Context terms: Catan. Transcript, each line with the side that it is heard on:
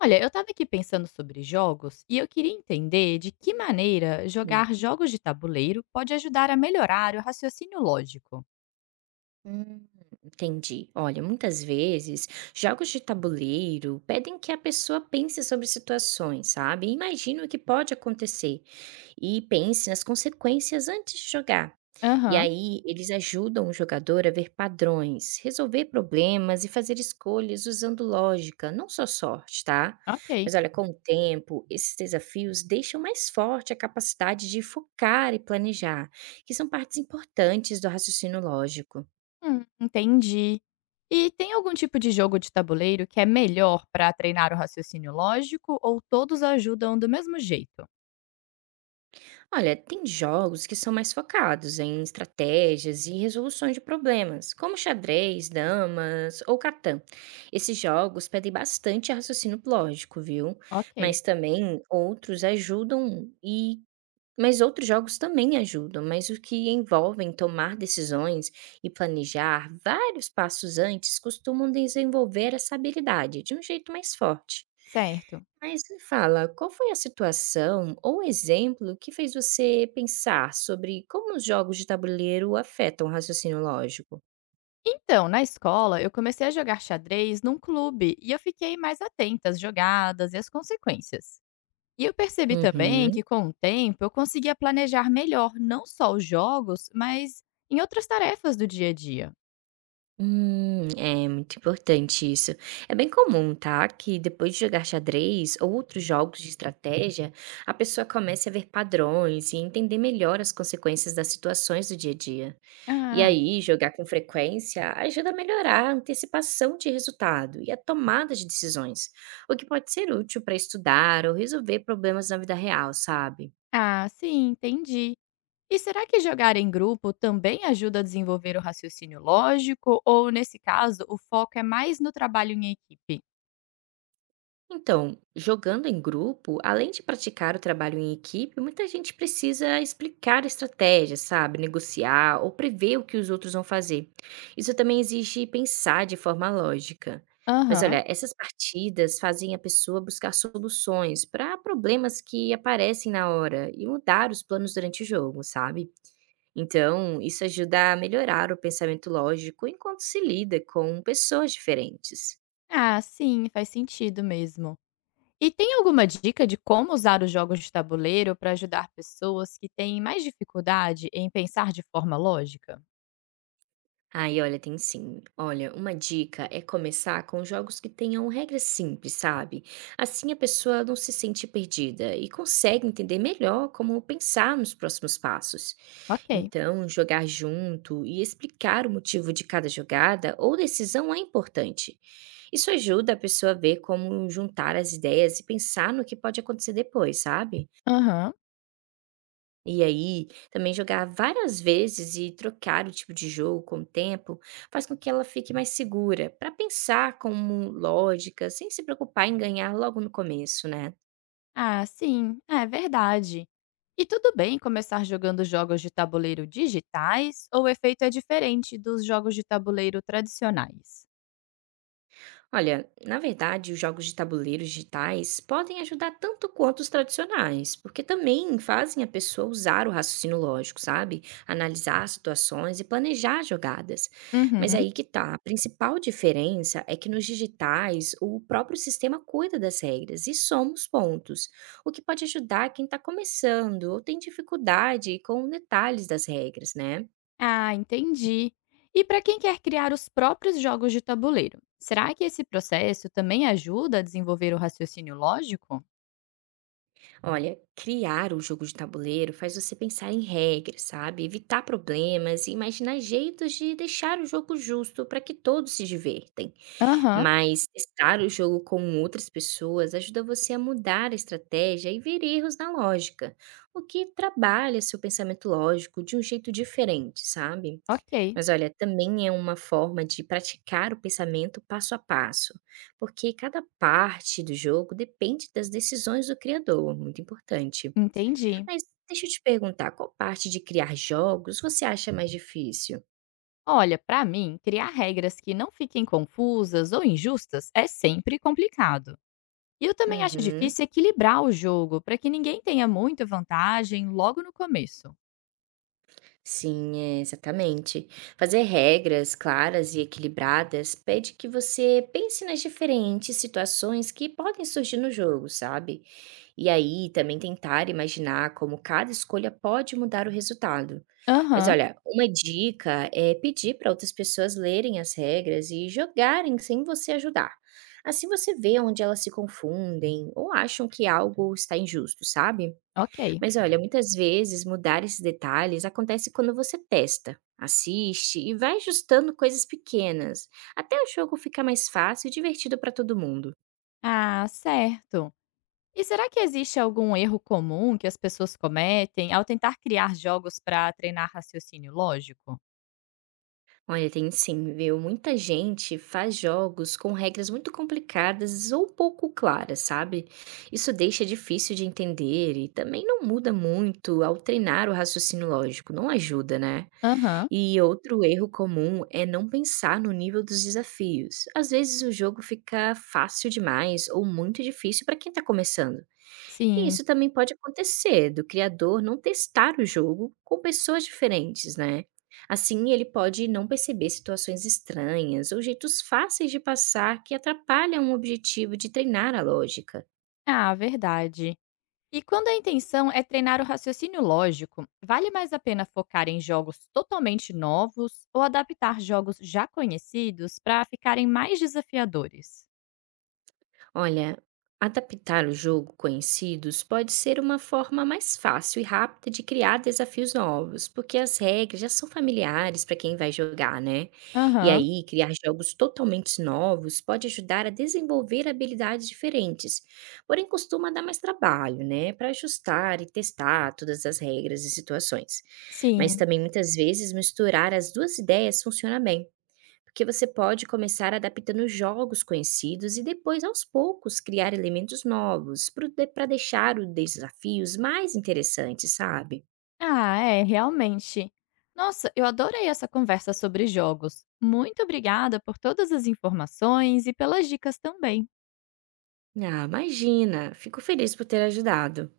left: Olha, eu estava aqui pensando sobre jogos e eu queria entender de que maneira
right: Hum,
left: jogar jogos de tabuleiro pode ajudar a melhorar o raciocínio lógico.
right: Hum, entendi. Olha, muitas vezes jogos de tabuleiro pedem que a pessoa pense sobre situações, sabe? E imagine o que pode acontecer e pense nas consequências antes de jogar. E
left: Aham,
right: aí, eles ajudam o jogador a ver padrões, resolver problemas e fazer escolhas usando lógica, não só sorte, tá?
left: ok.
right: Mas olha, com o tempo, esses desafios deixam mais forte a capacidade de focar e planejar, que são partes importantes do raciocínio lógico.
left: Entendi. E tem algum tipo de jogo de tabuleiro que é melhor para treinar o raciocínio lógico ou todos ajudam do mesmo jeito?
right: Olha, tem jogos que são mais focados em estratégias e resoluções de problemas, como xadrez, damas ou Catan. Esses jogos pedem bastante raciocínio lógico, viu? Mas
left: Ok,
right: também outros ajudam e mas outros jogos também ajudam, mas o que envolvem tomar decisões e planejar vários passos antes costumam desenvolver essa habilidade de um jeito mais forte.
left: certo.
right: Mas me fala, qual foi a situação ou exemplo que fez você pensar sobre como os jogos de tabuleiro afetam o raciocínio lógico?
left: Então, na escola, eu comecei a jogar xadrez num clube e eu fiquei mais atenta às jogadas e às consequências. E eu percebi também
right: Uhum.
left: que, com o tempo, eu conseguia planejar melhor não só os jogos, mas em outras tarefas do dia a dia.
right: É muito importante isso. É bem comum, tá? Que depois de jogar xadrez ou outros jogos de estratégia, a pessoa comece a ver padrões e entender melhor as consequências das situações do dia a dia. E
left: Ah,
right: aí, jogar com frequência ajuda a melhorar a antecipação de resultado e a tomada de decisões, o que pode ser útil para estudar ou resolver problemas na vida real, sabe?
left: ah, sim, entendi. E será que jogar em grupo também ajuda a desenvolver o raciocínio lógico? Ou, nesse caso, o foco é mais no trabalho em equipe?
right: Então, jogando em grupo, além de praticar o trabalho em equipe, muita gente precisa explicar estratégias, sabe? Negociar ou prever o que os outros vão fazer. Isso também exige pensar de forma lógica. Mas
left: Aham.
right: olha, essas partidas fazem a pessoa buscar soluções para problemas que aparecem na hora e mudar os planos durante o jogo, sabe? Então, isso ajuda a melhorar o pensamento lógico enquanto se lida com pessoas diferentes.
left: Ah, sim, faz sentido mesmo. E tem alguma dica de como usar os jogos de tabuleiro para ajudar pessoas que têm mais dificuldade em pensar de forma lógica?
right: Ai, olha, tem sim. Olha, uma dica é começar com jogos que tenham regras simples, sabe? Assim a pessoa não se sente perdida e consegue entender melhor como pensar nos próximos passos.
left: Ok.
right: Então, jogar junto e explicar o motivo de cada jogada ou decisão é importante. Isso ajuda a pessoa a ver como juntar as ideias e pensar no que pode acontecer depois, sabe?
left: Aham.
right: E aí, também jogar várias vezes e trocar o tipo de jogo com o tempo faz com que ela fique mais segura, para pensar como lógica, sem se preocupar em ganhar logo no começo, né?
left: Ah, sim, é verdade. E tudo bem começar jogando jogos de tabuleiro digitais ou o efeito é diferente dos jogos de tabuleiro tradicionais?
right: Olha, na verdade, os jogos de tabuleiros digitais podem ajudar tanto quanto os tradicionais, porque também fazem a pessoa usar o raciocínio lógico, sabe? Analisar situações e planejar jogadas. Mas
left: Uhum.
right: aí que tá, a principal diferença é que nos digitais o próprio sistema cuida das regras e soma os pontos, o que pode ajudar quem está começando ou tem dificuldade com detalhes das regras, né?
left: Ah, entendi. E para quem quer criar os próprios jogos de tabuleiro, será que esse processo também ajuda a desenvolver o raciocínio lógico?
right: Olha, criar um jogo de tabuleiro faz você pensar em regras, sabe? Evitar problemas e imaginar jeitos de deixar o jogo justo para que todos se divertem.
left: Aham,
right: Mas testar o jogo com outras pessoas ajuda você a mudar a estratégia e ver erros na lógica, o que trabalha seu pensamento lógico de um jeito diferente, sabe?
left: ok,
right: Mas olha, também é uma forma de praticar o pensamento passo a passo, porque cada parte do jogo depende das decisões do criador, muito importante.
left: entendi.
right: Mas deixa eu te perguntar, qual parte de criar jogos você acha mais difícil?
left: Olha, para mim, criar regras que não fiquem confusas ou injustas é sempre complicado. E eu também acho
right: Uhum.
left: difícil equilibrar o jogo para que ninguém tenha muita vantagem logo no começo.
right: Sim, é, exatamente. Fazer regras claras e equilibradas pede que você pense nas diferentes situações que podem surgir no jogo, sabe? E aí também tentar imaginar como cada escolha pode mudar o resultado. Mas
left: Aham,
right: olha, uma dica é pedir para outras pessoas lerem as regras e jogarem sem você ajudar. Assim você vê onde elas se confundem ou acham que algo está injusto, sabe?
left: ok.
right: Mas olha, muitas vezes mudar esses detalhes acontece quando você testa, assiste e vai ajustando coisas pequenas, até o jogo ficar mais fácil e divertido para todo mundo.
left: Ah, certo. E será que existe algum erro comum que as pessoas cometem ao tentar criar jogos para treinar raciocínio lógico?
right: Olha, tem sim, viu? Muita gente faz jogos com regras muito complicadas ou pouco claras, sabe? Isso deixa difícil de entender e também não muda muito ao treinar o raciocínio lógico, não ajuda, né?
left: Aham.
right: E outro erro comum é não pensar no nível dos desafios. Às vezes o jogo fica fácil demais ou muito difícil para quem está começando. E
left: Sim.
right: isso também pode acontecer do criador não testar o jogo com pessoas diferentes, né? Assim, ele pode não perceber situações estranhas ou jeitos fáceis de passar que atrapalham o objetivo de treinar a lógica.
left: Ah, verdade. E quando a intenção é treinar o raciocínio lógico, vale mais a pena focar em jogos totalmente novos ou adaptar jogos já conhecidos para ficarem mais desafiadores?
right: Olha, adaptar o jogo conhecidos pode ser uma forma mais fácil e rápida de criar desafios novos, porque as regras já são familiares para quem vai jogar, né? E
left: Aham.
right: aí, criar jogos totalmente novos pode ajudar a desenvolver habilidades diferentes, porém costuma dar mais trabalho, né? Para ajustar e testar todas as regras e situações. Mas
left: Sim.
right: também muitas vezes misturar as duas ideias funciona bem porque você pode começar adaptando jogos conhecidos e depois, aos poucos, criar elementos novos para deixar os desafios mais interessantes, sabe?
left: Ah, é, realmente. Nossa, eu adorei essa conversa sobre jogos. Muito obrigada por todas as informações e pelas dicas também.
right: Ah, imagina! Fico feliz por ter ajudado.